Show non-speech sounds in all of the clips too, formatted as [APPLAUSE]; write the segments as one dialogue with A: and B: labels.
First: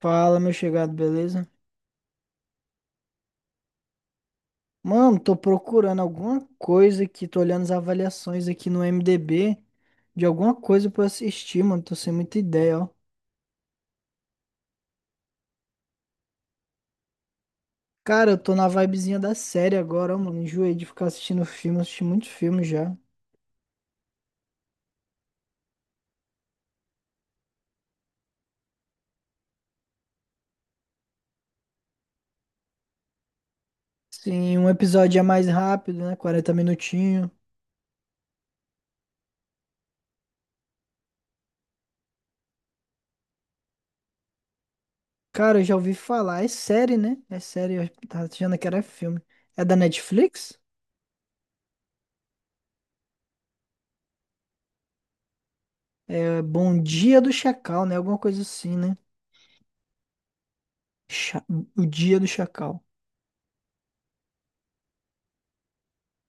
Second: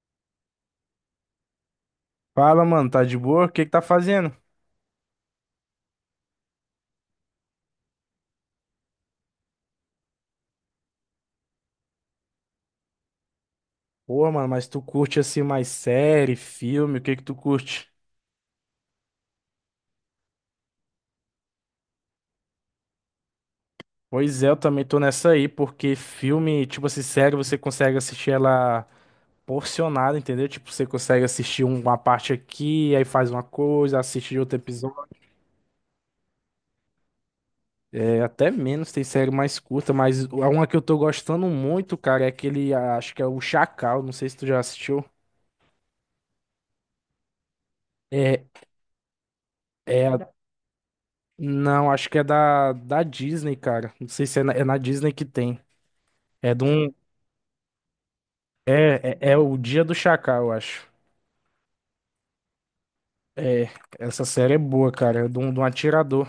A: Fala, meu chegado, beleza?
B: Fala, mano, tá de boa? O que que tá fazendo?
A: Mano, tô procurando alguma coisa aqui, tô olhando as avaliações aqui no IMDb de alguma coisa pra eu assistir, mano, tô sem muita ideia, ó.
B: Pô, mano, mas tu curte assim mais série, filme, o que que tu curte?
A: Cara, eu tô na vibezinha da série agora, ó, mano, enjoei de ficar assistindo filme, assisti muito filme já.
B: Pois é, eu também tô nessa aí, porque filme, tipo assim, série você consegue assistir ela porcionada, entendeu? Tipo, você consegue assistir uma parte aqui, aí faz uma coisa, assiste outro
A: Sim, um
B: episódio.
A: episódio é mais rápido, né, 40 minutinhos.
B: É, até menos, tem série mais curta, mas a uma que eu tô gostando muito, cara, é aquele, acho que é o Chacal, não sei se tu já assistiu.
A: Cara, eu já ouvi falar, é série, né? É série, eu tava
B: É,
A: achando que era filme. É da
B: é,
A: Netflix?
B: não, acho que é da Disney, cara. Não sei se é na Disney que tem.
A: É
B: É de
A: Bom
B: um.
A: Dia do Chacal, né? Alguma coisa assim, né?
B: É o Dia do Chacal, eu acho.
A: Cha- O Dia do Chacal.
B: É, essa série é boa, cara. É de um atirador.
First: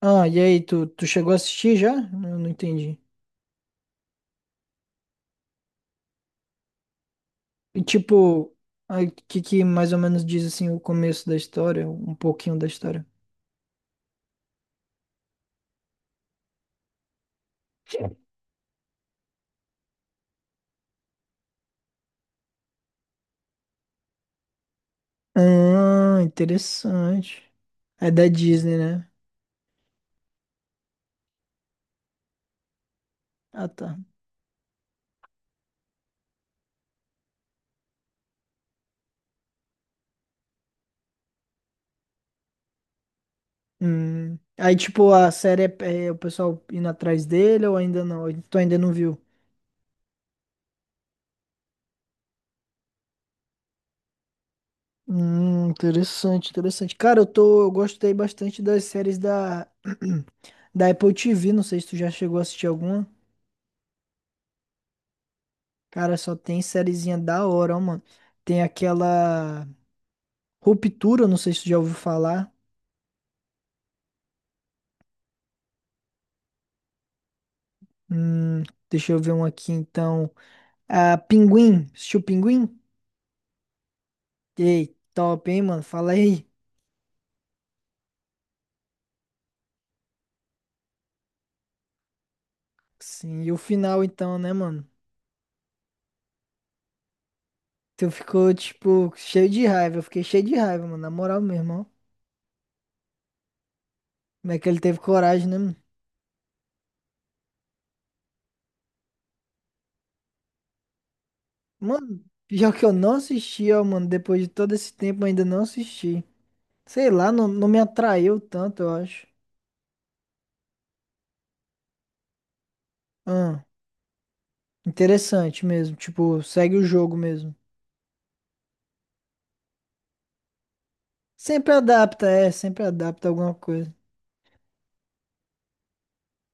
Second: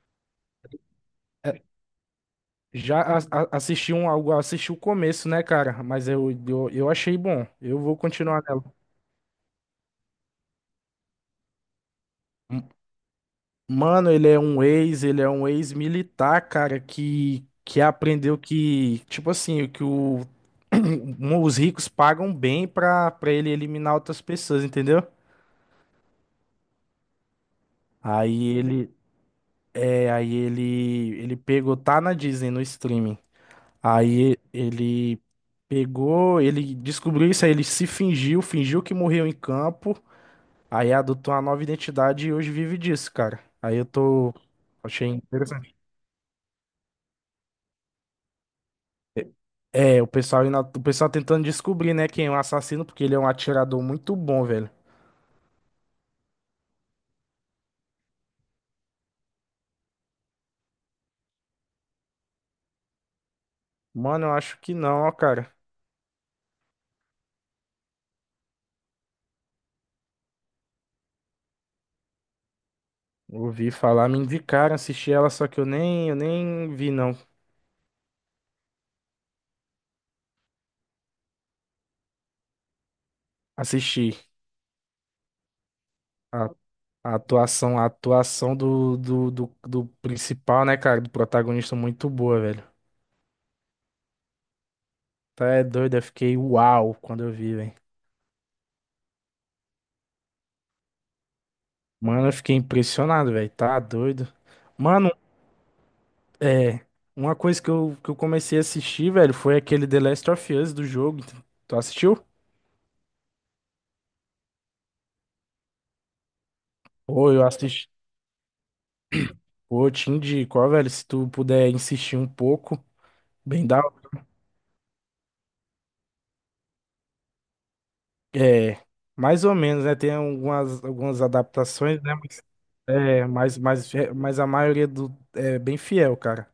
A: Ah, e aí, tu chegou a
B: É,
A: assistir já? Eu não entendi.
B: já assisti o começo, né, cara? Mas eu achei bom. Eu
A: E
B: vou continuar
A: tipo,
B: nela.
A: o que que mais ou menos diz assim o começo da história, um pouquinho da
B: M-
A: história?
B: Mano, ele é um ex-militar, cara, que aprendeu que, tipo assim, que o, [CLEARS THROAT] os ricos pagam bem pra ele eliminar outras pessoas, entendeu?
A: Ah, interessante. É da
B: Aí
A: Disney,
B: ele,
A: né?
B: é, aí ele pegou, tá na Disney, no streaming.
A: Ah, tá.
B: Aí ele pegou, ele descobriu isso aí, ele se fingiu que morreu em campo, aí adotou uma nova identidade e hoje vive disso, cara. Aí eu tô.
A: Hum. Aí,
B: Achei
A: tipo, a série
B: interessante.
A: é o pessoal indo atrás dele ou ainda não? Tu ainda não viu?
B: O pessoal tentando descobrir, né, quem é o assassino, porque ele é um atirador muito bom, velho.
A: Interessante, interessante. Cara, eu tô, eu gostei bastante das séries da [CLEARS THROAT] da Apple TV, não sei se tu já chegou a assistir alguma.
B: Mano, eu acho que não, ó, cara.
A: Cara, só tem sériezinha da hora, ó, mano. Tem aquela Ruptura, não sei se tu já ouviu falar.
B: Ouvi falar, me indicaram, assisti ela, só que eu nem vi, não.
A: Hum, deixa eu ver um aqui, então. Ah, Pinguim. Assistiu Pinguim?
B: Assisti.
A: Ei, top, hein, mano? Fala aí.
B: A atuação do principal, né, cara? Do protagonista muito boa, velho.
A: Sim, e o final, então, né, mano?
B: Tá é doido, eu fiquei uau quando eu vi, velho.
A: Tu ficou, tipo, cheio de raiva. Eu fiquei cheio de raiva, mano. Na moral mesmo, ó.
B: Mano, eu fiquei impressionado, velho. Tá doido.
A: Como é que ele teve
B: Mano,
A: coragem, né, mano?
B: é. Uma coisa que eu comecei a assistir, velho, foi aquele The Last of Us do jogo. Tu assistiu?
A: Mano, pior que eu não assisti, ó, mano. Depois de todo esse tempo, eu ainda não assisti. Sei lá,
B: Pô, eu
A: não, não me
B: assisti.
A: atraiu tanto, eu acho.
B: Pô, eu te indico, ó, velho, se tu puder insistir um pouco,
A: Ahn.
B: bem da
A: Interessante mesmo. Tipo, segue o jogo mesmo.
B: É, mais ou menos, né? Tem algumas
A: Sempre
B: adaptações, né?
A: adapta,
B: Mas,
A: é, sempre
B: é,
A: adapta alguma
B: mas,
A: coisa.
B: mas, é, mas a maioria do, é bem fiel, cara.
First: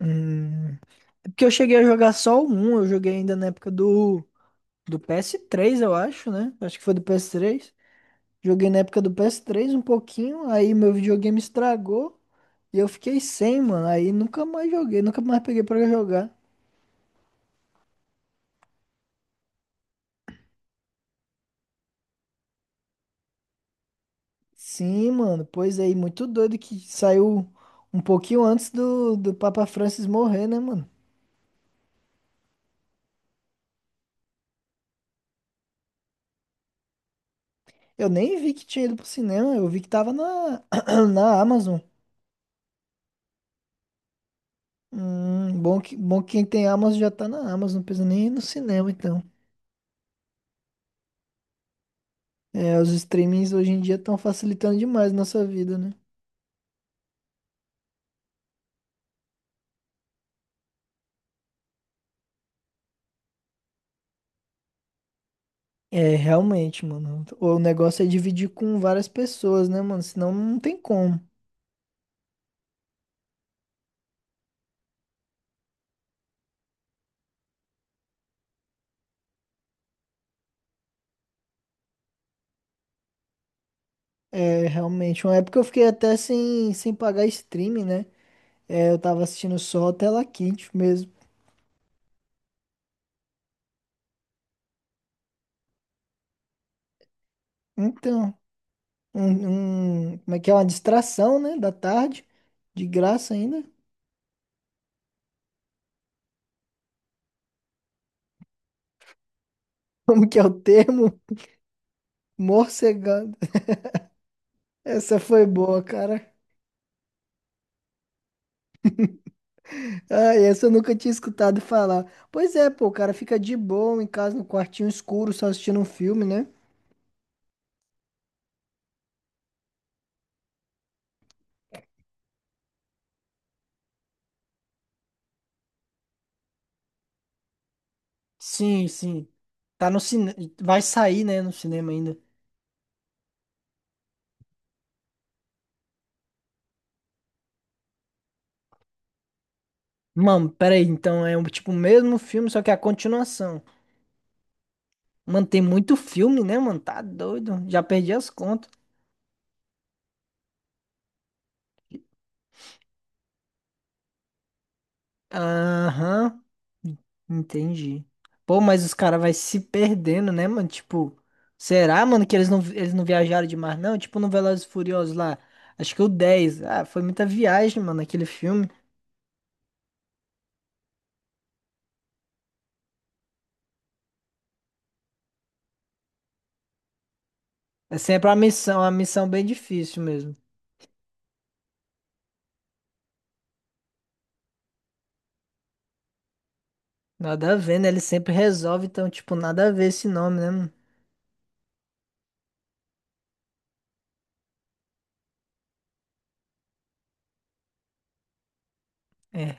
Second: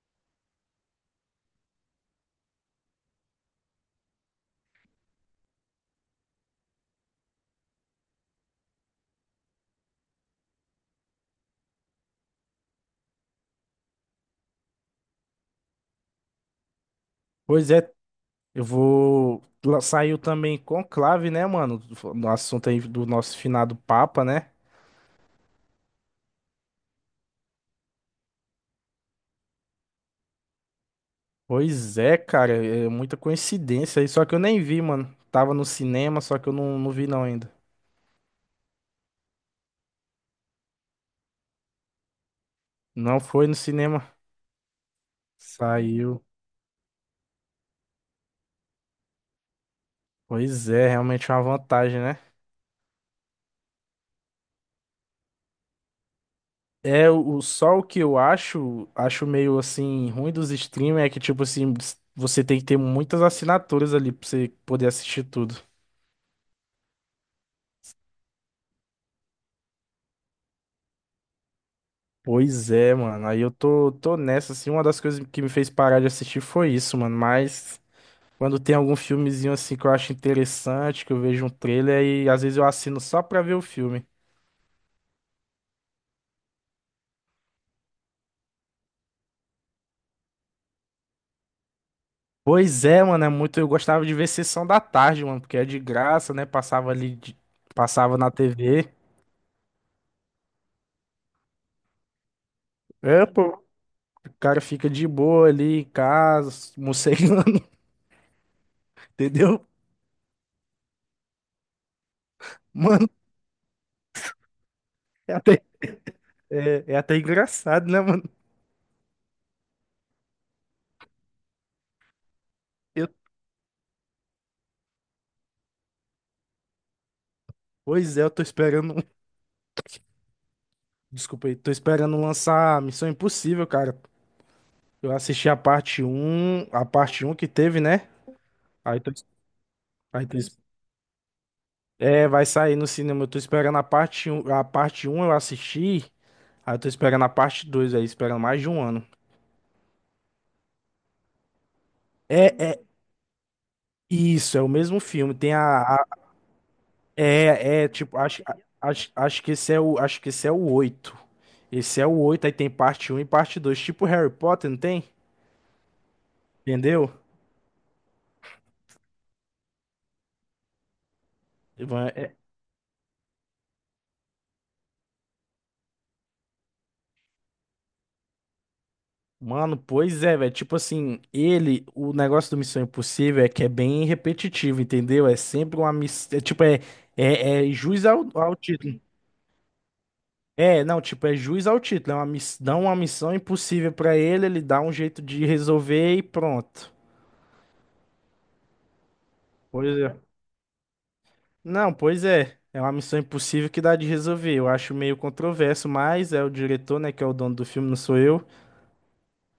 A: Hum. É Porque eu cheguei a jogar só o 1, eu joguei ainda na época do PS3, eu acho, né? Acho que foi do PS3. Joguei na época do PS3 um pouquinho, aí meu videogame estragou e eu fiquei sem, mano. Aí nunca mais joguei, nunca mais peguei pra jogar.
B: Pois é, eu vou. Saiu também Conclave, né, mano? No assunto aí do nosso finado Papa, né?
A: Sim, mano, pois aí, muito doido que saiu um pouquinho antes do Papa Francis morrer, né, mano?
B: Pois é, cara, é muita coincidência aí. Só que eu nem vi, mano. Tava no cinema, só que eu não vi não ainda.
A: Eu nem vi que tinha ido pro cinema, eu vi que tava na, [CLEARS THROAT] na Amazon.
B: Não foi no cinema.
A: Bom
B: Saiu.
A: que quem tem Amazon já tá na Amazon, não precisa nem ir no cinema, então.
B: Pois é, realmente é uma vantagem, né?
A: É, os streamings hoje em dia estão facilitando demais nossa vida, né?
B: É, só o que eu acho meio assim, ruim dos streamers é que, tipo assim, você tem que ter muitas assinaturas ali pra você poder assistir tudo.
A: É, realmente, mano. O negócio é dividir com várias pessoas, né, mano? Senão não tem como.
B: Pois é, mano. Aí eu tô nessa, assim, uma das coisas que me fez parar de assistir foi isso, mano. Mas quando tem algum filmezinho assim que eu acho interessante, que eu vejo um trailer e às vezes eu assino só pra ver o filme.
A: É, realmente. Uma época eu fiquei até sem, sem pagar streaming, né? É, eu tava assistindo só a tela quente mesmo.
B: Pois é, mano, é muito. Eu gostava de ver Sessão da Tarde, mano, porque é de graça, né? Passava ali, passava na
A: Então,
B: TV.
A: como é que é? Uma distração, né? Da tarde. De
B: É,
A: graça
B: pô.
A: ainda.
B: O cara fica de boa ali em casa, morcegando, [LAUGHS] entendeu?
A: Como que é o termo?
B: Mano,
A: Morcegando. Essa
B: é
A: foi
B: até,
A: boa, cara.
B: é até engraçado, né, mano?
A: Ah, essa eu nunca tinha escutado falar. Pois é, pô, o
B: Eu,
A: cara fica de boa em casa, no quartinho escuro, só assistindo um filme, né?
B: pois é, eu tô esperando. Desculpa aí, tô esperando lançar Missão Impossível, cara. Eu assisti a parte um que teve, né?
A: Sim,
B: Aí tô,
A: sim. Tá no
B: aí
A: cinema.
B: tô,
A: Vai sair, né, no cinema ainda.
B: é, vai sair no cinema. Eu tô esperando a parte 1, a parte um eu assisti. Aí eu tô esperando a parte 2 aí, esperando mais de um ano.
A: Mano, peraí, então é um tipo o mesmo
B: É,
A: filme, só que é a
B: é,
A: continuação.
B: isso, é o mesmo filme.
A: Mano, tem muito filme, né, mano? Tá doido. Já perdi
B: Tipo,
A: as
B: acho, a-
A: contas.
B: acho, acho que esse é o oito. Esse é o oito, aí tem parte um e parte dois, tipo Harry Potter, não tem?
A: Aham,
B: Entendeu?
A: entendi. Pô, mas os caras vai se perdendo, né, mano? Tipo, será,
B: Ivan,
A: mano, que eles não viajaram demais, não? Tipo, no Velozes e Furiosos lá, acho que o 10 Ah, foi muita viagem, mano, aquele filme.
B: mano, pois é, velho. Tipo assim, o negócio do Missão Impossível é que é bem repetitivo, entendeu? É sempre uma missão. É, tipo, é
A: É
B: juiz
A: sempre
B: ao, ao
A: uma
B: título.
A: missão bem difícil mesmo.
B: É, não, tipo, é juiz ao título. É uma dá uma missão impossível pra ele, ele dá um jeito de resolver e pronto.
A: Nada a ver, né? Ele sempre resolve, então, tipo, nada a ver
B: Pois
A: esse
B: é.
A: nome, né, mano?
B: Não, pois é. É uma missão impossível que dá de resolver. Eu acho meio controverso, mas é o diretor, né, que é o dono do filme, não sou eu.
A: É,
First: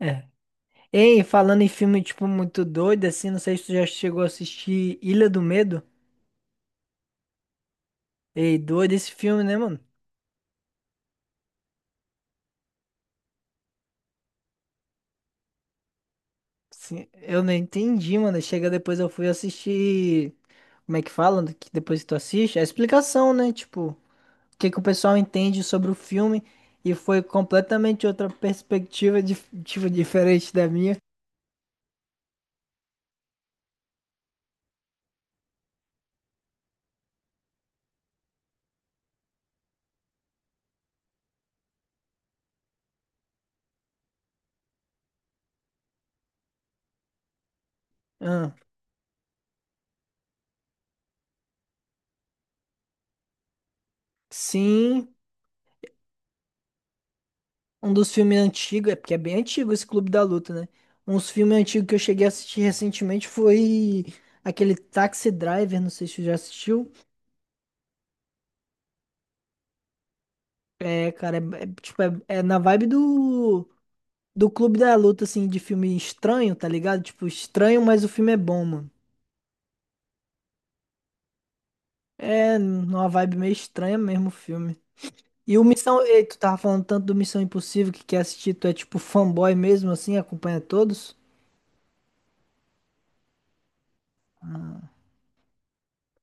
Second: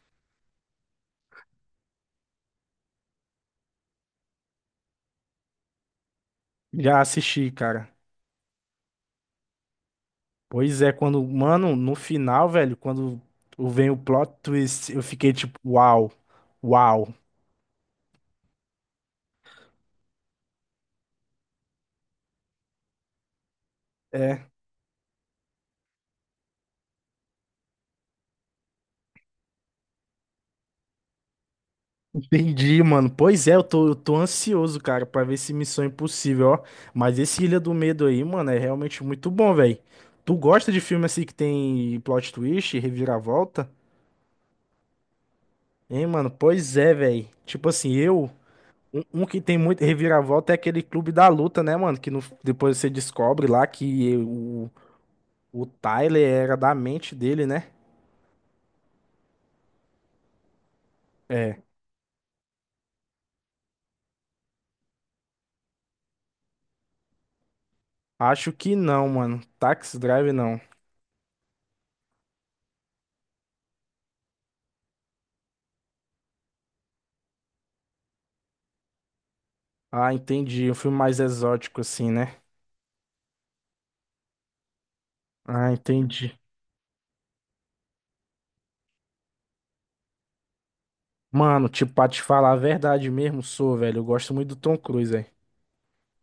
A: é. Ei, falando em filme, tipo, muito doido, assim, não sei se tu já chegou a assistir Ilha do Medo.
B: Já assisti, cara.
A: Ei, doido esse filme, né, mano?
B: Pois é, quando, mano, no final, velho, quando vem o plot twist, eu fiquei tipo, uau,
A: Sim,
B: uau.
A: eu não entendi, mano. Chega depois eu fui assistir. Como é que fala? Que depois que tu assiste? A explicação, né? Tipo, o
B: É,
A: que que o pessoal entende sobre o filme. E foi completamente outra perspectiva, tipo, diferente da minha.
B: entendi, mano. Pois é, eu tô ansioso, cara, pra ver esse Missão Impossível, ó. Mas esse Ilha do Medo aí, mano, é realmente muito bom, velho. Tu gosta de filme assim que tem plot twist, reviravolta? Hein, mano? Pois é, velho. Tipo assim, eu.
A: Ah,
B: Um que tem muito reviravolta é aquele Clube da Luta, né, mano? Que depois você descobre lá que o,
A: sim,
B: o Tyler era da mente dele, né?
A: um dos filmes antigos, é porque é bem antigo esse Clube da Luta, né? Uns filmes
B: É.
A: antigos que eu cheguei a assistir recentemente foi aquele Taxi Driver, não sei se tu já assistiu.
B: Acho que não, mano. Taxi Drive não.
A: É, cara, é, é, tipo, é na vibe do. Do Clube da Luta, assim, de filme estranho, tá ligado? Tipo, estranho, mas o filme é bom, mano.
B: Ah, entendi. Um filme mais exótico, assim, né?
A: É numa vibe meio estranha mesmo o filme. E o
B: Ah,
A: Missão. Ei, tu
B: entendi.
A: tava falando tanto do Missão Impossível que quer assistir, tu é tipo fanboy mesmo, assim, acompanha todos.
B: Mano, tipo, pra te falar a verdade mesmo, sou, velho. Eu gosto muito do Tom Cruise, velho.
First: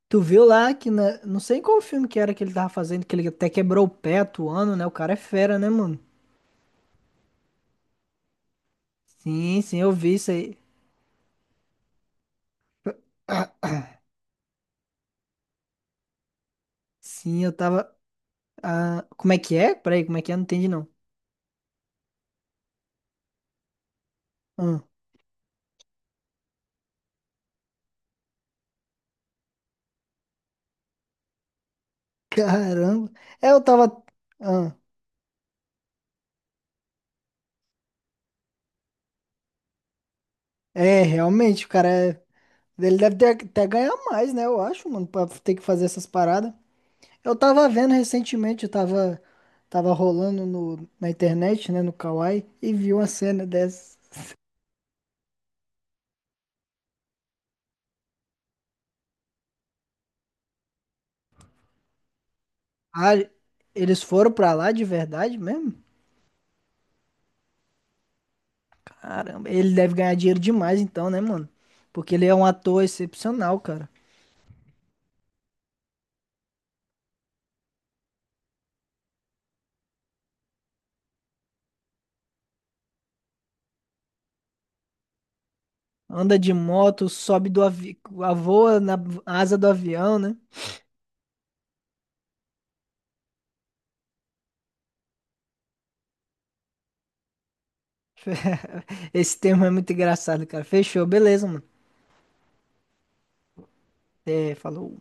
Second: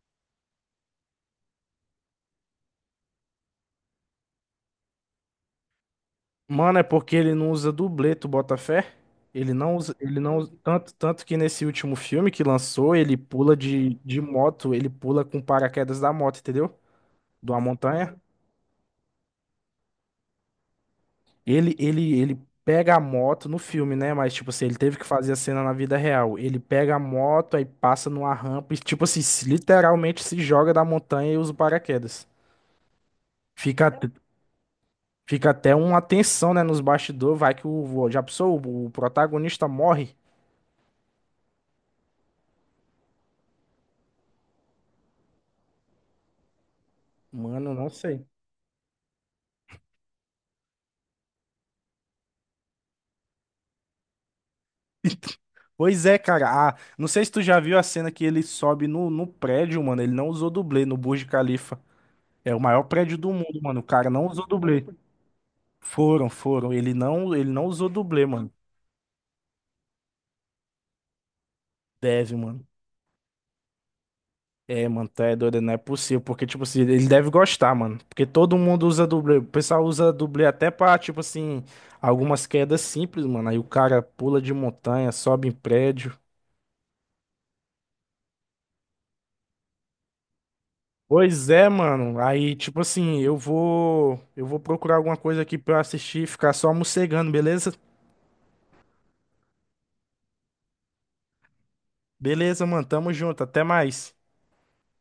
A: Tu viu lá que, não sei em qual filme que era que ele tava fazendo, que ele até quebrou o pé atuando, né? O cara é fera, né, mano?
B: Mano, é porque ele não usa dublê, tu bota fé? Ele
A: Sim,
B: não
A: sim, eu
B: usa,
A: vi
B: ele
A: isso
B: não usa-
A: aí.
B: tanto, tanto que nesse último filme que lançou, ele pula de moto, ele pula com paraquedas da moto, entendeu?
A: Sim, eu
B: De uma
A: tava.
B: montanha.
A: Ah, como é que é? Peraí, como é que é? Não entendi, não.
B: Ele pega a moto no filme, né? Mas, tipo assim, ele
A: Ah,
B: teve que fazer a cena na vida real. Ele pega a moto, aí passa numa rampa e, tipo assim, literalmente se joga da montanha e usa o paraquedas.
A: caramba. É, eu
B: Fica,
A: tava.
B: at- Fica até uma tensão, né, nos bastidores, vai que o, já pensou, o protagonista morre.
A: É, realmente, ele deve ter, até ganhar mais, né? Eu acho, mano, pra ter que fazer essas paradas. Eu tava
B: Mano, não
A: vendo
B: sei.
A: recentemente, eu tava, tava rolando no, na internet, né, no Kawaii, e vi uma cena dessa.
B: Pois é, cara. Ah, não sei se tu já viu a cena que ele sobe no prédio, mano. Ele não usou dublê no Burj Khalifa. É o maior
A: Ah,
B: prédio do mundo, mano. O
A: eles
B: cara não
A: foram
B: usou
A: pra lá de
B: dublê.
A: verdade mesmo?
B: Foram, foram. Ele não usou dublê, mano.
A: Caramba, ele deve ganhar dinheiro demais então, né, mano? Porque ele é
B: Deve,
A: um
B: mano.
A: ator excepcional, cara.
B: É, mano, tá é doido, não é possível. Porque, tipo assim, ele deve gostar, mano. Porque todo mundo usa dublê. O pessoal usa dublê até pra, tipo assim, algumas quedas simples, mano. Aí o cara pula de montanha, sobe em prédio.
A: Anda de moto, sobe do avião, voa na asa do avião, né?
B: Pois é, mano. Aí, tipo assim, eu vou procurar alguma coisa aqui pra eu assistir, e ficar só mocegando, beleza?
A: [LAUGHS] Esse termo é muito engraçado, cara. Fechou, beleza, mano.
B: Beleza, mano. Tamo junto. Até mais.
A: É, falou.